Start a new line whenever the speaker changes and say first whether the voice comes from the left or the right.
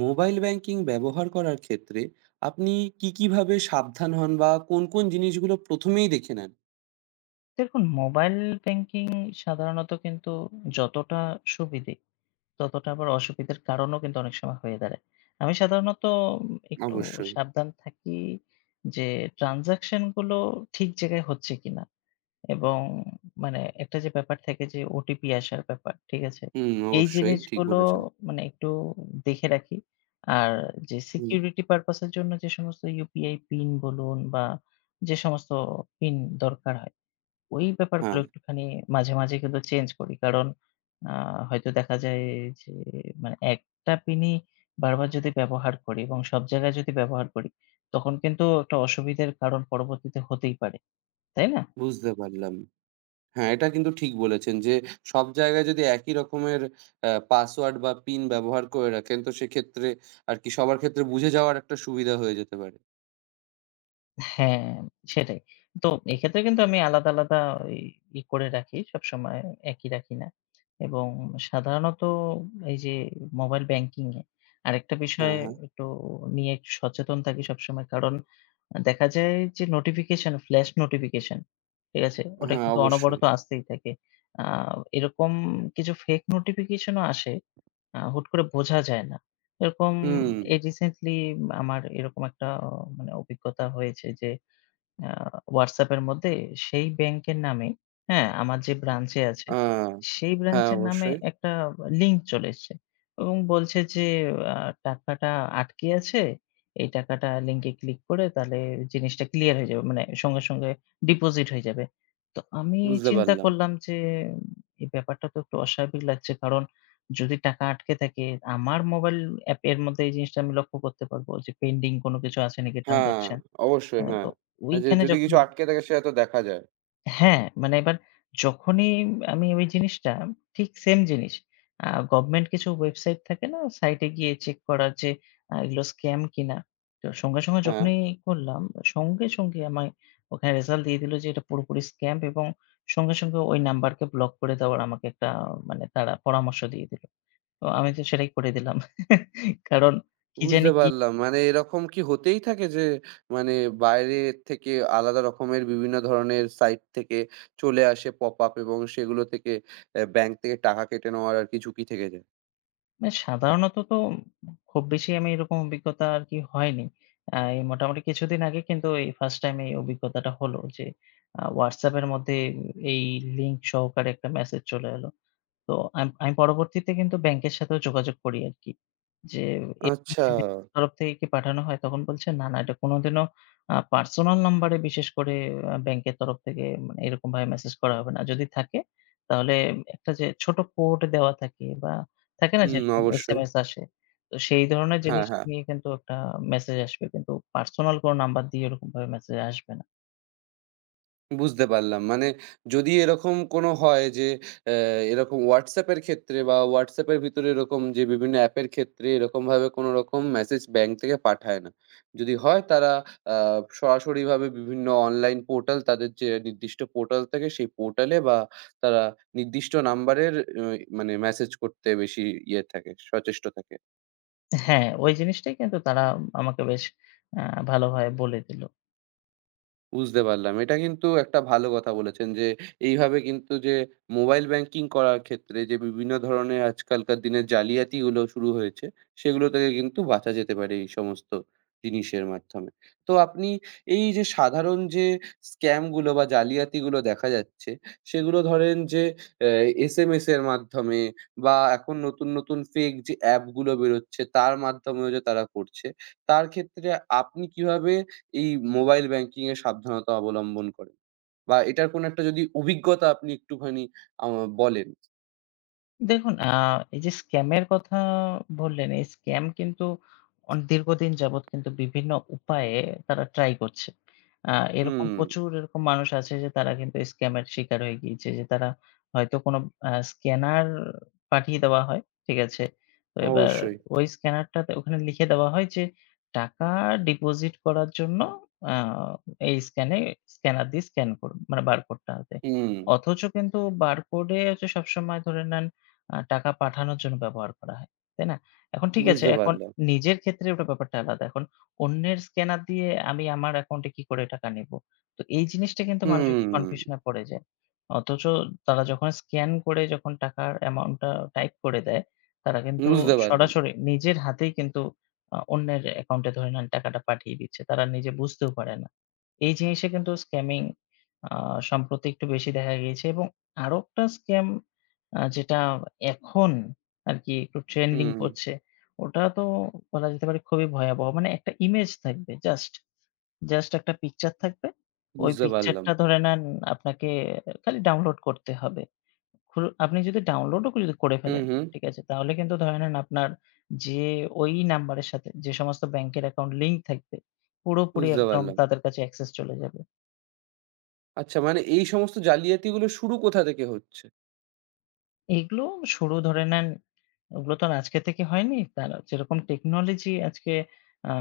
right: Mobile banking ব্যবহার করার ক্ষেত্রে আপনি কিভাবে সাবধান হন বা কোন জিনিসগুলো প্রথমেই দেখে নেন?
left: দেখুন, মোবাইল ব্যাংকিং সাধারণত কিন্তু যতটা সুবিধে, ততটা আবার অসুবিধার কারণও কিন্তু অনেক সময় হয়ে দাঁড়ায়। আমি সাধারণত একটু
right: অবশ্যই।
left: সাবধান থাকি যে ট্রান্সেকশন গুলো ঠিক জায়গায় হচ্ছে কিনা? এবং মানে একটা যে ব্যাপার থাকে যে ওটিপি আসার ব্যাপার, ঠিক আছে?
right: হুম,
left: এই
right: অবশ্যই ঠিক
left: জিনিসগুলো
right: বলেছেন।
left: মানে একটু দেখে রাখি। আর যে
right: হুম,
left: সিকিউরিটি পারপাস এর জন্য যে সমস্ত ইউপিআই পিন বলুন বা যে সমস্ত পিন দরকার হয় ওই ব্যাপারগুলো
right: হ্যাঁ,
left: একটুখানি মাঝে, মাঝে কিন্তু চেঞ্জ করি। কারণ আ হয়তো দেখা যায় যে মানে একটা পিনই বারবার যদি ব্যবহার করি এবং সব জায়গায় যদি ব্যবহার করি, তখন কিন্তু একটা অসুবিধার কারণ পরবর্তীতে হতেই পারে। তাই না?
right: বুঝতে পারলাম। হ্যাঁ, এটা কিন্তু ঠিক বলেছেন যে সব জায়গায় যদি একই রকমের পাসওয়ার্ড বা পিন ব্যবহার করে রাখেন তো সেক্ষেত্রে আরকি সবার ক্ষেত্রে বুঝে যাওয়ার একটা সুবিধা হয়ে যেতে পারে।
left: হ্যাঁ, সেটাই। তো এক্ষেত্রে কিন্তু আমি আলাদা, আলাদা ওই ই করে রাখি। সবসময় একই রাখি না। এবং সাধারণত এই যে মোবাইল ব্যাংকিং এ আরেকটা বিষয়
right: হ্যাঁ, হ্যাঁ।
left: একটু নিয়ে একটু সচেতন থাকি সবসময়। কারণ দেখা যায় যে নোটিফিকেশন, ফ্ল্যাশ নোটিফিকেশন, ঠিক আছে? ওটা
right: হ্যাঁ,
left: কিন্তু
right: অবশ্যই।
left: অনবরত আসতেই থাকে। আ এরকম কিছু ফেক নোটিফিকেশনও আসে, হুট করে বোঝা যায় না। এরকম
right: হুম,
left: এই রিসেন্টলি আমার এরকম একটা মানে অভিজ্ঞতা হয়েছে যে আ WhatsApp এর মধ্যে সেই ব্যাংকের নামে, হ্যাঁ? আমার যে ব্রাঞ্চে আছে,
right: আ
left: সেই
right: হ্যাঁ,
left: ব্রাঞ্চের নামে
right: অবশ্যই।
left: একটা লিঙ্ক চলে এসছে এবং বলছে যে আ টাকাটা আটকে আছে। এই টাকাটা লিঙ্কে ক্লিক করে তাহলে জিনিসটা ক্লিয়ার হয়ে যাবে। মানে সঙ্গে, সঙ্গে ডিপোজিট হয়ে যাবে। তো আমি
right: বুঝতে
left: চিন্তা
right: পারলাম।
left: করলাম যে উম, এই ব্যাপারটা তো একটু অস্বাভাবিক লাগছে। কারণ যদি টাকা আটকে থাকে আমার মোবাইল অ্যাপের মধ্যে এই জিনিসটা আমি লক্ষ্য করতে পারবো যে পেন্ডিং কোনো কিছু আছে নাকি
right: হ্যাঁ,
left: ট্রান্সেকশন।
right: অবশ্যই
left: তো
right: হ্যাঁ। যে
left: ওইখানে
right: যদি কিছু
left: যখনই
right: আটকে থাকে সেটা তো দেখা যায়।
left: হ্যাঁ, মানে এবার যখনই আমি ওই জিনিসটা ঠিক সেম জিনিস। গভর্নমেন্ট কিছু ওয়েবসাইট থাকে না? সাইটে গিয়ে চেক করা যে এগুলো স্ক্যাম কিনা? তো সঙ্গে, সঙ্গে
right: হ্যাঁ,
left: যখনই করলাম, সঙ্গে, সঙ্গে আমায় ওখানে রেজাল্ট দিয়ে দিল যে এটা পুরোপুরি স্ক্যাম এবং সঙ্গে, সঙ্গে ওই নাম্বারকে ব্লক করে দেওয়ার আমাকে একটা মানে তারা পরামর্শ দিয়ে দিল। তো আমি তো সেটাই করে দিলাম। কারণ কি জানি
right: বুঝতে
left: কি।
right: পারলাম। মানে এরকম কি হতেই থাকে যে মানে বাইরে থেকে আলাদা রকমের বিভিন্ন ধরনের সাইট থেকে চলে আসে পপআপ এবং সেগুলো থেকে ব্যাংক থেকে টাকা কেটে নেওয়ার আরকি ঝুঁকি থেকে যায়।
left: না সাধারণত তো খুব বেশি আমি এরকম অভিজ্ঞতা আর কি হয়নি। এই মোটামুটি কিছুদিন আগে কিন্তু এই ফার্স্ট টাইম এই অভিজ্ঞতাটা হলো যে WhatsApp এর মধ্যে এই লিঙ্ক সহকারে একটা মেসেজ চলে এলো। তো আমি পরবর্তীতে কিন্তু ব্যাংকের সাথেও যোগাযোগ করি আরকি। যে এরকম
right: আচ্ছা।
left: কি ব্যাংকের তরফ থেকে কি পাঠানো হয়? তখন বলছে, "না, না, এটা কোনোদিনও পার্সোনাল নাম্বারে বিশেষ করে ব্যাংকের তরফ থেকে মানে এরকমভাবে মেসেজ করা হবে না। যদি থাকে তাহলে একটা যে ছোট কোড দেওয়া থাকে বা থাকে না
right: হুম,
left: যেরকম
right: অবশ্যই।
left: এসএমএস আসে। তো সেই ধরনের
right: হ্যাঁ,
left: জিনিস
right: হ্যাঁ।
left: নিয়ে কিন্তু একটা মেসেজ আসবে। কিন্তু পার্সোনাল কোনো নাম্বার দিয়ে এরকমভাবে মেসেজ আসবে না।"
right: বুঝতে পারলাম। মানে যদি এরকম কোনো হয় যে অ্যা এরকম WhatsApp এর ক্ষেত্রে বা WhatsApp এর ভিতরে এরকম যে বিভিন্ন অ্যাপের ক্ষেত্রে এরকমভাবে কোনো রকম মেসেজ ব্যাংক থেকে পাঠায় না। যদি হয় তারা আ সরাসরিভাবে বিভিন্ন অনলাইন পোর্টাল তাদের যে নির্দিষ্ট পোর্টাল থাকে সেই পোর্টালে বা তারা নির্দিষ্ট নাম্বারের অ মানে মেসেজ করতে বেশি ইয়ে থাকে, সচেষ্ট থাকে।
left: হ্যাঁ, ওই জিনিসটাই কিন্তু তারা আমাকে বেশ আ ভালোভাবে বলে দিল।
right: বুঝতে পারলাম। এটা কিন্তু একটা ভালো কথা বলেছেন যে এইভাবে কিন্তু যে মোবাইল ব্যাংকিং করার ক্ষেত্রে যে বিভিন্ন ধরনের আজকালকার দিনে জালিয়াতিগুলো শুরু হয়েছে, সেগুলো থেকে কিন্তু বাঁচা যেতে পারে এই সমস্ত জিনিসের মাধ্যমে। তো আপনি এই যে সাধারণ যে স্ক্যামগুলো বা জালিয়াতিগুলো দেখা যাচ্ছে, সেগুলো ধরেন যে অ্যা এসএমএস এর মাধ্যমে বা এখন নতুন, নতুন ফেক যে অ্যাপগুলো বেরোচ্ছে তার মাধ্যমেও যে তারা করছে, তার ক্ষেত্রে আপনি কিভাবে এই মোবাইল ব্যাংকিং এ সাবধানতা অবলম্বন করেন? বা এটার কোনো একটা যদি অভিজ্ঞতা আপনি একটুখানি আ বলেন।
left: দেখুন, এই যে স্ক্যামের কথা বললেন, এই স্ক্যাম কিন্তু দীর্ঘদিন যাবৎ কিন্তু বিভিন্ন উপায়ে তারা ট্রাই করছে। আ এরকম
right: হুম,
left: প্রচুর এরকম মানুষ আছে যে তারা কিন্তু স্ক্যামের শিকার হয়ে গিয়েছে। যে তারা হয়তো কোনো স্ক্যানার পাঠিয়ে দেওয়া হয়। ঠিক আছে? তো এবার
right: অবশ্যই।
left: ওই স্ক্যানারটাতে ওখানে লিখে দেওয়া হয় যে টাকা ডিপোজিট করার জন্য আ এই স্ক্যানে স্ক্যানার দিয়ে স্ক্যান করুন। মানে বারকোডটাতে।
right: হুম,
left: অথচ কিন্তু বারকোডে হচ্ছে সবসময় ধরে নেন টাকা পাঠানোর জন্য ব্যবহার করা হয়। তাই না? এখন ঠিক আছে,
right: বুঝতে
left: এখন
right: পারলাম।
left: নিজের ক্ষেত্রে ওটা ব্যাপারটা আলাদা। এখন অন্যের স্ক্যানার দিয়ে আমি আমার অ্যাকাউন্টে কি করে টাকা নিবো? তো এই জিনিসটা কিন্তু মানুষ একটু
right: হুম,
left: কনফিউশন এ পড়ে যায়। অথচ তারা যখন স্ক্যান করে যখন টাকার অ্যামাউন্টটা টাইপ করে দেয়, তারা কিন্তু
right: বুঝতে পারলাম।
left: সরাসরি নিজের হাতেই কিন্তু অন্যের অ্যাকাউন্টে ধরে নেন টাকাটা পাঠিয়ে দিচ্ছে। তারা নিজে বুঝতেও পারে না। এই জিনিসে কিন্তু স্ক্যামিং আ সম্প্রতি একটু বেশি দেখা গিয়েছে এবং আরো একটা স্ক্যাম যেটা এখন আরকি একটু ট্রেন্ডিং
right: হুম,
left: করছে, ওটা তো বলা যেতে পারে খুবই ভয়াবহ। মানে একটা ইমেজ থাকবে জাস্ট একটা পিকচার থাকবে। ওই
right: বুঝতে পারলাম।
left: পিকচারটা ধরে নেন আপনাকে খালি ডাউনলোড করতে হবে। আপনি যদি ডাউনলোডও যদি করে
right: হুম,
left: ফেলেন,
right: হুম,
left: ঠিক আছে? তাহলে কিন্তু ধরে নেন আপনার যে ওই নাম্বারের সাথে যে সমস্ত ব্যাংকের অ্যাকাউন্ট লিংক থাকবে, পুরোপুরি
right: বুঝতে
left: একদম
right: পারলাম।
left: তাদের কাছে অ্যাক্সেস চলে যাবে।
right: আচ্ছা মানে এই সমস্ত জালিয়াতিগুলো শুরু কোথা থেকে হচ্ছে?
left: এগুলো শুরু ধরে নেন, ওগুলো তো আর আজকে থেকে হয়নি। তারা যেরকম টেকনোলজি আজকে আ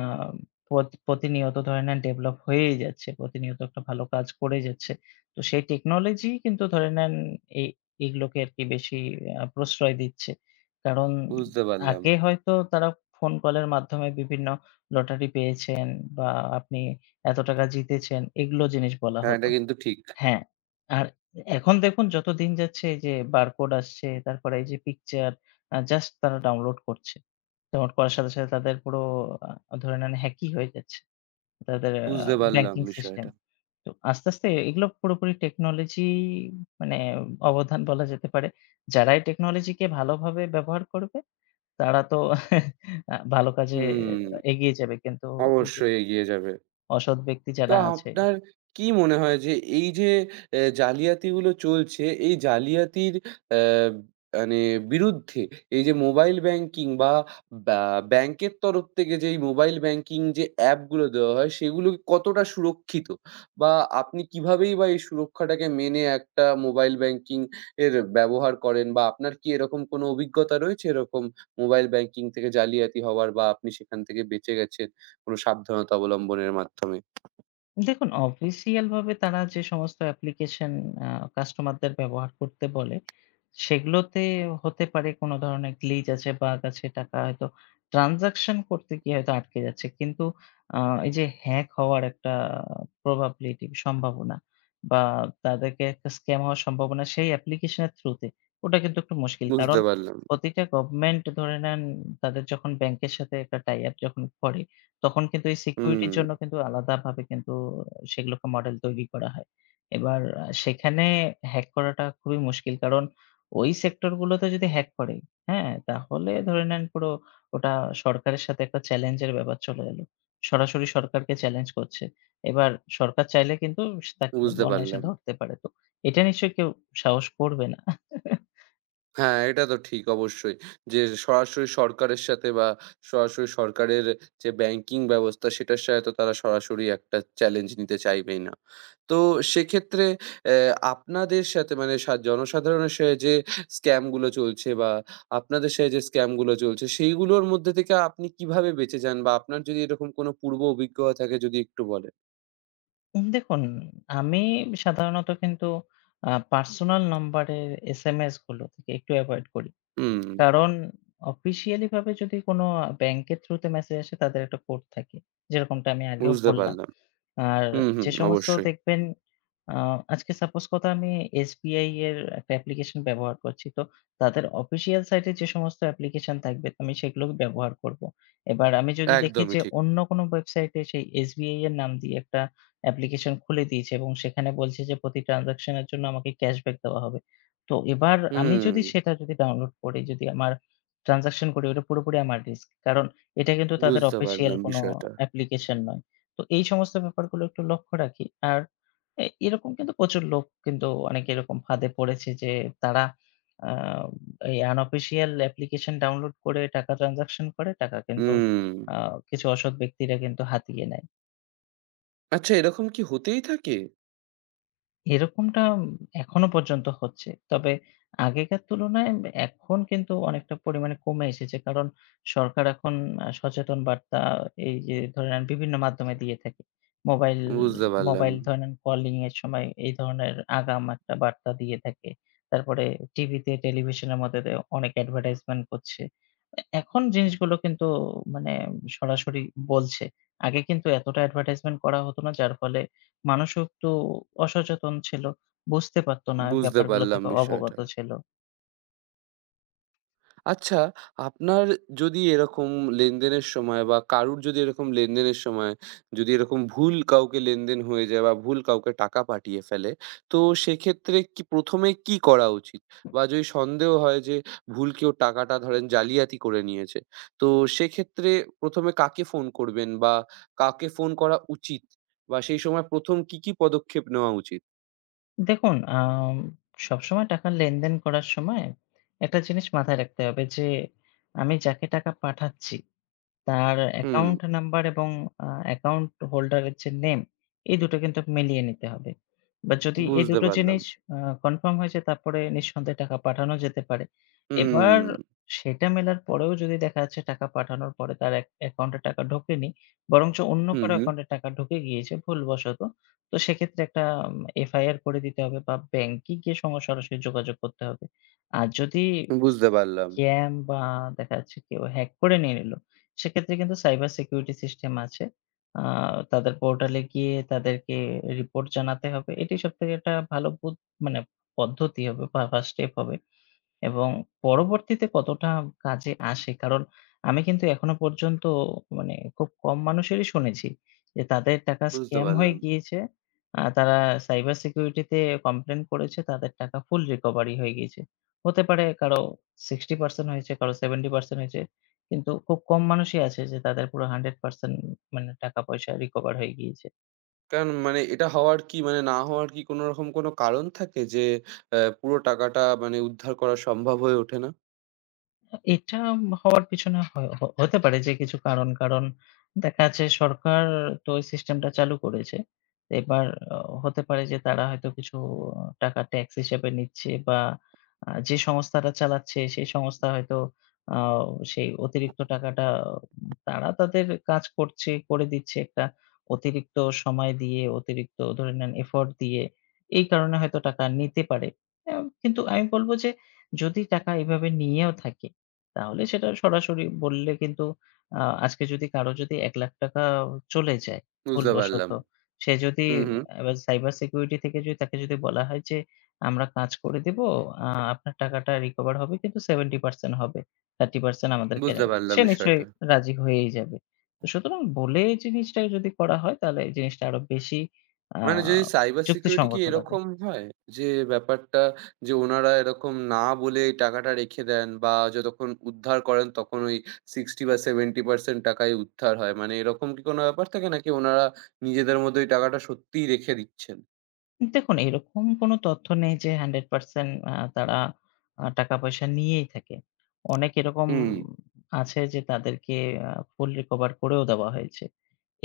left: প্রতিনিয়ত ধরে নেন ডেভেলপ হয়েই যাচ্ছে। প্রতিনিয়ত একটা ভালো কাজ করে যাচ্ছে। তো সেই টেকনোলজি কিন্তু ধরে নেন এই এগুলোকে আরকি বেশি প্রশ্রয় দিচ্ছে। কারণ
right: বুঝতে পারলাম।
left: আগে হয়তো তারা ফোন কলের মাধ্যমে বিভিন্ন লটারি পেয়েছেন বা আপনি এত টাকা জিতেছেন, এগুলো জিনিস বলা
right: হ্যাঁ,
left: হতো।
right: এটা কিন্তু ঠিক।
left: হ্যাঁ, আর এখন দেখুন যত দিন যাচ্ছে এই যে বারকোড আসছে, তারপরে এই যে পিকচার জাস্ট তারা ডাউনলোড করছে। ডাউনলোড করার সাথে, সাথে তাদের পুরো ধরে নেন হ্যাকি হয়ে যাচ্ছে। তাদের আ
right: বুঝতে পারলাম
left: ব্যাংকিং সিস্টেম।
right: বিষয়টা।
left: তো আস্তে, আস্তে এগুলো পুরোপুরি টেকনোলজি মানে অবদান বলা যেতে পারে। যারা এই টেকনোলজিকে ভালোভাবে ব্যবহার করবে, তারা তো ভালো কাজে
right: হুম,
left: এগিয়ে যাবে। কিন্তু এই যে
right: অবশ্যই এগিয়ে যাবে।
left: অসৎ ব্যক্তি
right: তো
left: যারা আছে।
right: আপনার কি মনে হয় যে এই যে জালিয়াতিগুলো চলছে, এই জালিয়াতির অ্যা মানে বিরুদ্ধে এই যে মোবাইল ব্যাংকিং বা ব্যা ব্যাংকের তরফ থেকে যে এই মোবাইল ব্যাংকিং যে অ্যাপগুলো দেওয়া হয় সেগুলো কতটা সুরক্ষিত? বা আপনি কিভাবেই বা এই সুরক্ষাটাকে মেনে একটা মোবাইল ব্যাংকিং এর ব্যবহার করেন? বা আপনার কি এরকম কোনো অভিজ্ঞতা রয়েছে এরকম মোবাইল ব্যাংকিং থেকে জালিয়াতি হওয়ার বা আপনি সেখান থেকে বেঁচে গেছেন কোনো সাবধানতা অবলম্বনের মাধ্যমে?
left: দেখুন, অফিসিয়াল ভাবে তারা যে সমস্ত অ্যাপ্লিকেশন আ কাস্টমারদের ব্যবহার করতে বলে, সেগুলোতে হতে পারে কোন ধরনের গ্লিচ আছে, বাগ আছে, টাকা হয়তো ট্রান্সেকশন করতে গিয়ে হয়তো আটকে যাচ্ছে। কিন্তু আ এই যে হ্যাক হওয়ার একটা প্রবাবিলিটি সম্ভাবনা বা তাদেরকে একটা স্ক্যাম হওয়ার সম্ভাবনা সেই অ্যাপ্লিকেশনের থ্রুতে, ওটা কিন্তু একটু মুশকিল। কারণ
right: বুঝতে পারলাম।
left: প্রতিটা গভর্নমেন্ট ধরে নেন তাদের যখন ব্যাংকের সাথে একটা টাই আপ যখন করে তখন কিন্তু এই
right: হুম,
left: সিকিউরিটির জন্য কিন্তু আলাদাভাবে কিন্তু সেগুলোকে মডেল তৈরি করা হয়। এবার সেখানে হ্যাক করাটা খুবই মুশকিল। কারণ ওই সেক্টর গুলোতে যদি হ্যাক করে, হ্যাঁ? তাহলে ধরে নেন পুরো ওটা সরকারের সাথে একটা চ্যালেঞ্জ এর ব্যাপার চলে এলো। সরাসরি সরকারকে চ্যালেঞ্জ করছে। এবার সরকার চাইলে কিন্তু তাকে
right: বুঝতে
left: অনায়াসে
right: পারলাম।
left: ধরতে পারে। তো এটা নিশ্চয়ই কেউ সাহস করবে না।
right: হ্যাঁ, এটা তো ঠিক অবশ্যই। যে সরাসরি সরকারের সাথে বা সরাসরি সরকারের যে ব্যাংকিং ব্যবস্থা সেটার সাথে তো তারা সরাসরি একটা চ্যালেঞ্জ নিতে চাইবেই না। তো সেক্ষেত্রে অ্যা আপনাদের সাথে মানে জনসাধারণের সাথে যে স্ক্যাম গুলো চলছে বা আপনাদের সাথে যে স্ক্যাম গুলো চলছে সেইগুলোর মধ্যে থেকে আপনি কিভাবে বেঁচে যান? বা আপনার যদি এরকম কোনো পূর্ব অভিজ্ঞতা থাকে যদি একটু বলেন?
left: দেখুন, আমি সাধারণত কিন্তু পার্সোনাল নাম্বারের এসএমএস গুলো থেকে একটু এভয়েড করি।
right: হুম,
left: কারণ অফিসিয়ালি ভাবে যদি কোনো ব্যাংকের থ্রুতে মেসেজ আসে তাদের একটা কোড থাকে। যেরকমটা আমি আগেও
right: বুঝতে
left: বললাম।
right: পারলাম।
left: আর
right: হুম, হুম,
left: যে সমস্ত
right: অবশ্যই।
left: দেখবেন আ আজকে সাপোজ কথা আমি এসবিআই এর একটা অ্যাপ্লিকেশন ব্যবহার করছি। তো তাদের অফিসিয়াল সাইটে যে সমস্ত অ্যাপ্লিকেশন থাকবে আমি সেগুলো ব্যবহার করব। এবার আমি যদি দেখি
right: একদমই
left: যে
right: ঠিক।
left: অন্য কোনো ওয়েবসাইটে সেই এসবিআই এর নাম দিয়ে একটা অ্যাপ্লিকেশন খুলে দিয়েছে এবং সেখানে বলছে যে প্রতি ট্রান্সেকশন এর জন্য আমাকে ক্যাশব্যাক দেওয়া হবে। তো এবার আমি
right: হুম,
left: যদি সেটা যদি ডাউনলোড করি, যদি আমার ট্রান্সেকশন করি ওটা পুরোপুরি আমার রিস্ক। কারণ এটা কিন্তু তাদের
right: বুঝতে
left: অফিসিয়াল
right: পারলাম
left: কোনো
right: বিষয়টা।
left: অ্যাপ্লিকেশন নয়। তো এই সমস্ত ব্যাপারগুলো একটু লক্ষ্য রাখি। আর এরকম কিন্তু প্রচুর লোক কিন্তু অনেকে এরকম ফাঁদে পড়েছে যে তারা আ এই unofficial অ্যাপ্লিকেশন ডাউনলোড করে টাকা ট্রান্সেকশন করে। টাকা কিন্তু
right: হুম।
left: আ কিছু অসৎ ব্যক্তিরা কিন্তু হাতিয়ে নেয়।
right: আচ্ছা এরকম কি হতেই থাকে?
left: এরকমটা এখনো পর্যন্ত হচ্ছে। তবে আগেকার তুলনায় এখন কিন্তু অনেকটা পরিমাণে কমে এসেছে। কারণ সরকার এখন সচেতন বার্তা এই যে ধরে নেন বিভিন্ন মাধ্যমে দিয়ে থাকে। মোবাইল
right: বুঝতে পারলাম,
left: মোবাইল ধরে নেন কলিং এর সময় এই ধরনের আগাম একটা বার্তা দিয়ে থাকে। তারপরে টিভিতে, টেলিভিশনের মধ্যে দিয়ে অনেক অ্যাডভার্টাইজমেন্ট করছে। এখন জিনিসগুলো কিন্তু মানে সরাসরি বলছে। আগে কিন্তু এতটা অ্যাডভার্টাইজমেন্ট করা হতো না যার ফলে মানুষও তো অসচেতন ছিল। বুঝতে পারত না
right: বুঝতে
left: ব্যাপারগুলো
right: পারলাম
left: থেকে অবগত
right: বিষয়টা।
left: ছিল।
right: আচ্ছা, আপনার যদি এরকম লেনদেনের সময় বা কারুর যদি এরকম লেনদেনের সময় যদি এরকম ভুল কাউকে লেনদেন হয়ে যায় বা ভুল কাউকে টাকা পাঠিয়ে ফেলে, তো সেক্ষেত্রে কি ১ম এ কি করা উচিত? বা যদি সন্দেহ হয় যে ভুল কেউ টাকাটা ধরেন জালিয়াতি করে নিয়েছে, তো সেক্ষেত্রে ১ম এ কাকে ফোন করবেন বা কাকে ফোন করা উচিত? বা সেই সময় ১ম কি পদক্ষেপ নেওয়া উচিত?
left: দেখুন সবসময় টাকা লেনদেন করার সময় একটা জিনিস মাথায় রাখতে হবে যে, আমি যাকে টাকা পাঠাচ্ছি তার
right: হুম,
left: অ্যাকাউন্ট নাম্বার এবং অ্যাকাউন্ট হোল্ডার এর যে নেম, এই ২ টো কিন্তু মিলিয়ে নিতে হবে। বা যদি এই ২
right: বুঝতে
left: টো
right: পারলাম।
left: জিনিস আ কনফার্ম হয়ে যায় তারপরে নিঃসন্দেহে টাকা পাঠানো যেতে পারে। এবার
right: হুম,
left: সেটা মেলার পরেও যদি দেখা যাচ্ছে টাকা পাঠানোর পরে তার অ্যাকাউন্টে টাকা ঢোকেনি, বরঞ্চ অন্য
right: হুম,
left: কারো
right: হুম।
left: অ্যাকাউন্টে টাকা ঢুকে গিয়েছে ভুলবশত। তো সেক্ষেত্রে একটা উম এফআইআর করে দিতে হবে বা ব্যাংকে গিয়ে সঙ্গে সরাসরি যোগাযোগ করতে হবে। আর যদি
right: বুঝতে পারলাম,
left: স্ক্যাম বা দেখা যাচ্ছে কেউ হ্যাক করে নিয়ে নিল, সেক্ষেত্রে কিন্তু সাইবার সিকিউরিটি সিস্টেম আছে। আ তাদের পোর্টালে গিয়ে তাদেরকে রিপোর্ট জানাতে হবে। এটি সবথেকে একটা ভালো মানে পদ্ধতি হবে বা ফার্স্ট স্টেপ হবে। এবং পরবর্তীতে কতটা কাজে আসে। কারণ আমি কিন্তু এখনো পর্যন্ত মানে খুব কম মানুষেরই শুনেছি যে তাদের টাকা
right: বুঝতে
left: স্ক্যাম হয়ে
right: পারলাম।
left: গিয়েছে। তারা সাইবার সিকিউরিটিতে কমপ্লেইন করেছে, তাদের টাকা ফুল রিকভারি হয়ে গিয়েছে। হতে পারে কারো 60% হয়েছে, কারো 70% হয়েছে। কিন্তু খুব কম মানুষই আছে যে তাদের পুরো 100% মানে টাকা পয়সা রিকভার হয়ে গিয়েছে।
right: কারণ মানে এটা হওয়ার কি মানে না হওয়ার কি কোনরকম কোনো কারণ থাকে যে পুরো টাকাটা মানে উদ্ধার করা সম্ভব হয়ে ওঠে না?
left: এটা হওয়ার পিছনে হয় হ হতে পারে যে কিছু কারণ। কারণ দেখা যাচ্ছে সরকার তো ওই সিস্টেমটা চালু করেছে। তো এবার অ হতে পারে যে তারা হয়তো কিছু টাকা ট্যাক্স হিসেবে নিচ্ছে বা যে সংস্থাটা চালাচ্ছে সেই সংস্থা হয়তো আ সেই অতিরিক্ত টাকাটা তারা তাদের কাজ করছে, করে দিচ্ছে একটা অতিরিক্ত সময় দিয়ে, অতিরিক্ত ধরে নেন এফোর্ট দিয়ে। এই কারণে হয়তো টাকা নিতে পারে। অ্যা কিন্তু আমি বলব যে যদি টাকা এভাবে নিয়েও থাকে তাহলে সেটা সরাসরি বললে কিন্তু আ আজকে যদি কারো যদি ৳১,০০,০০০ চলে যায়
right: বুঝতে
left: ভুলবশত,
right: পারলাম।
left: সে যদি
right: হুম, হুম।
left: এবার সাইবার সিকিউরিটি থেকে যদি তাকে যদি বলা হয় যে, "আমরা কাজ করে দিব। আ আপনার টাকাটা রিকভার হবে কিন্তু 70% হবে। 30% আমাদেরকে"
right: বুঝতে
left: নেবে, সে
right: পারলাম
left: নিশ্চয়ই
right: বিষয়টা।
left: রাজি হয়েই যাবে। তো সুতরাং বলে জিনিসটা যদি করা হয় তাহলে এই জিনিসটা আরো বেশি আ
right: মানে যদি সাইবার সিকিউরিটি কি
left: যুক্তিসঙ্গত লাগে।
right: এরকম হয়? যে ব্যাপারটা যে ওনারা এরকম না বলে এই টাকাটা রেখে দেন বা যতক্ষণ উদ্ধার করেন তখন ওই 60 বা 70% টাকাই উদ্ধার হয়। মানে এরকম কি কোনো ব্যাপার থাকে নাকি ওনারা নিজেদের মধ্যে ওই টাকাটা সত্যিই রেখে দিচ্ছেন?
left: দেখুন, এরকম কোনো তথ্য নেই যে 100% তারা টাকা-পয়সা নিয়েই থাকে। অনেক এরকম
right: হুম,
left: আছে যে তাদেরকে ফুল রিকভার করেও দেওয়া হয়েছে।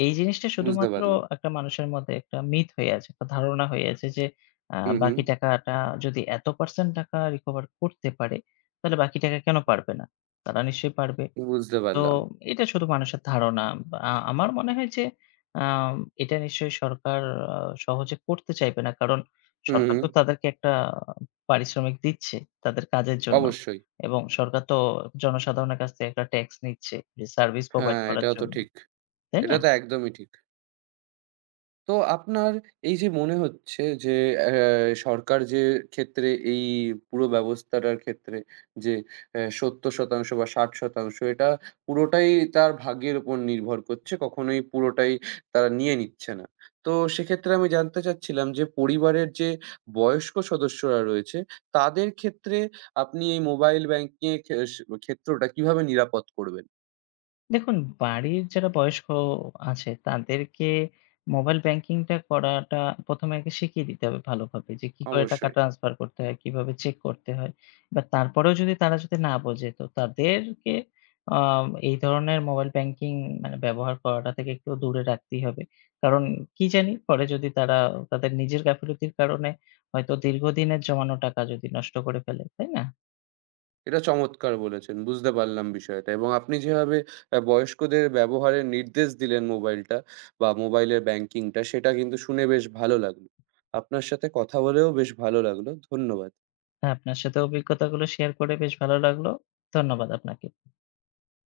left: এই জিনিসটা
right: বুঝতে
left: শুধুমাত্র
right: পারলাম।
left: একটা মানুষের মধ্যে একটা মিথ হয়ে আছে, একটা ধারণা হয়ে আছে যে আ
right: হুম, হুম।
left: বাকি টাকাটা যদি এত % টাকা রিকভার করতে পারে, তাহলে বাকি টাকা কেন পারবে না? তারা নিশ্চয়ই পারবে।
right: বুঝতে
left: তো
right: পারলাম।
left: এটা শুধু মানুষের ধারণা। আমার মনে হয় যে আম এটা নিশ্চয়ই সরকার আ সহজে করতে চাইবে না। কারণ
right: হুম,
left: সরকার
right: হুম।
left: তো তাদেরকে একটা পারিশ্রমিক দিচ্ছে তাদের কাজের জন্য।
right: অবশ্যই।
left: এবং সরকার তো জনসাধারণের কাছ থেকে একটা ট্যাক্স নিচ্ছে যে সার্ভিস প্রোভাইড
right: হ্যাঁ,
left: করার
right: এটাও তো
left: জন্য।
right: ঠিক।
left: তাই
right: এটা
left: না?
right: তো একদমই ঠিক। তো আপনার এই যে মনে হচ্ছে যে অ্যা সরকার যে ক্ষেত্রে এই পুরো ব্যবস্থাটার ক্ষেত্রে যে ৭০% বা ৬০% এটা পুরোটাই তার ভাগ্যের উপর নির্ভর করছে। কখনোই পুরোটাই তারা নিয়ে নিচ্ছে না। তো সেক্ষেত্রে আমি জানতে চাচ্ছিলাম যে পরিবারের যে বয়স্ক সদস্যরা রয়েছে, তাদের ক্ষেত্রে আপনি এই মোবাইল ব্যাংকিং এর ক্ষেত্রটা কিভাবে নিরাপদ করবেন?
left: দেখুন, বাড়ির যারা বয়স্ক আছে তাদেরকে মোবাইল ব্যাংকিংটা করাটা ১ম এ আগে শিখিয়ে দিতে হবে ভালোভাবে যে কি করে টাকা
right: অবশ্যই।
left: ট্রান্সফার করতে হয়, কিভাবে চেক করতে হয়। বা তারপরেও যদি তারা যদি না বোঝে তো তাদেরকে আ এই ধরনের মোবাইল ব্যাংকিং মানে ব্যবহার করাটা থেকে একটু দূরে রাখতেই হবে। কারণ কি জানি পরে যদি তারা তাদের নিজের গাফিলতির কারণে হয়তো দীর্ঘদিনের জমানো টাকা যদি নষ্ট করে ফেলে, তাই না?
right: এটা চমৎকার বলেছেন। বুঝতে পারলাম বিষয়টা এবং আপনি যেভাবে বয়স্কদের ব্যবহারের নির্দেশ দিলেন মোবাইলটা বা মোবাইলের ব্যাংকিংটা সেটা কিন্তু শুনে বেশ ভালো লাগলো। আপনার সাথে কথা বলেও বেশ ভালো লাগলো। ধন্যবাদ।
left: তা আপনার সাথে অভিজ্ঞতাগুলো শেয়ার করে বেশ ভালো লাগলো। ধন্যবাদ আপনাকে।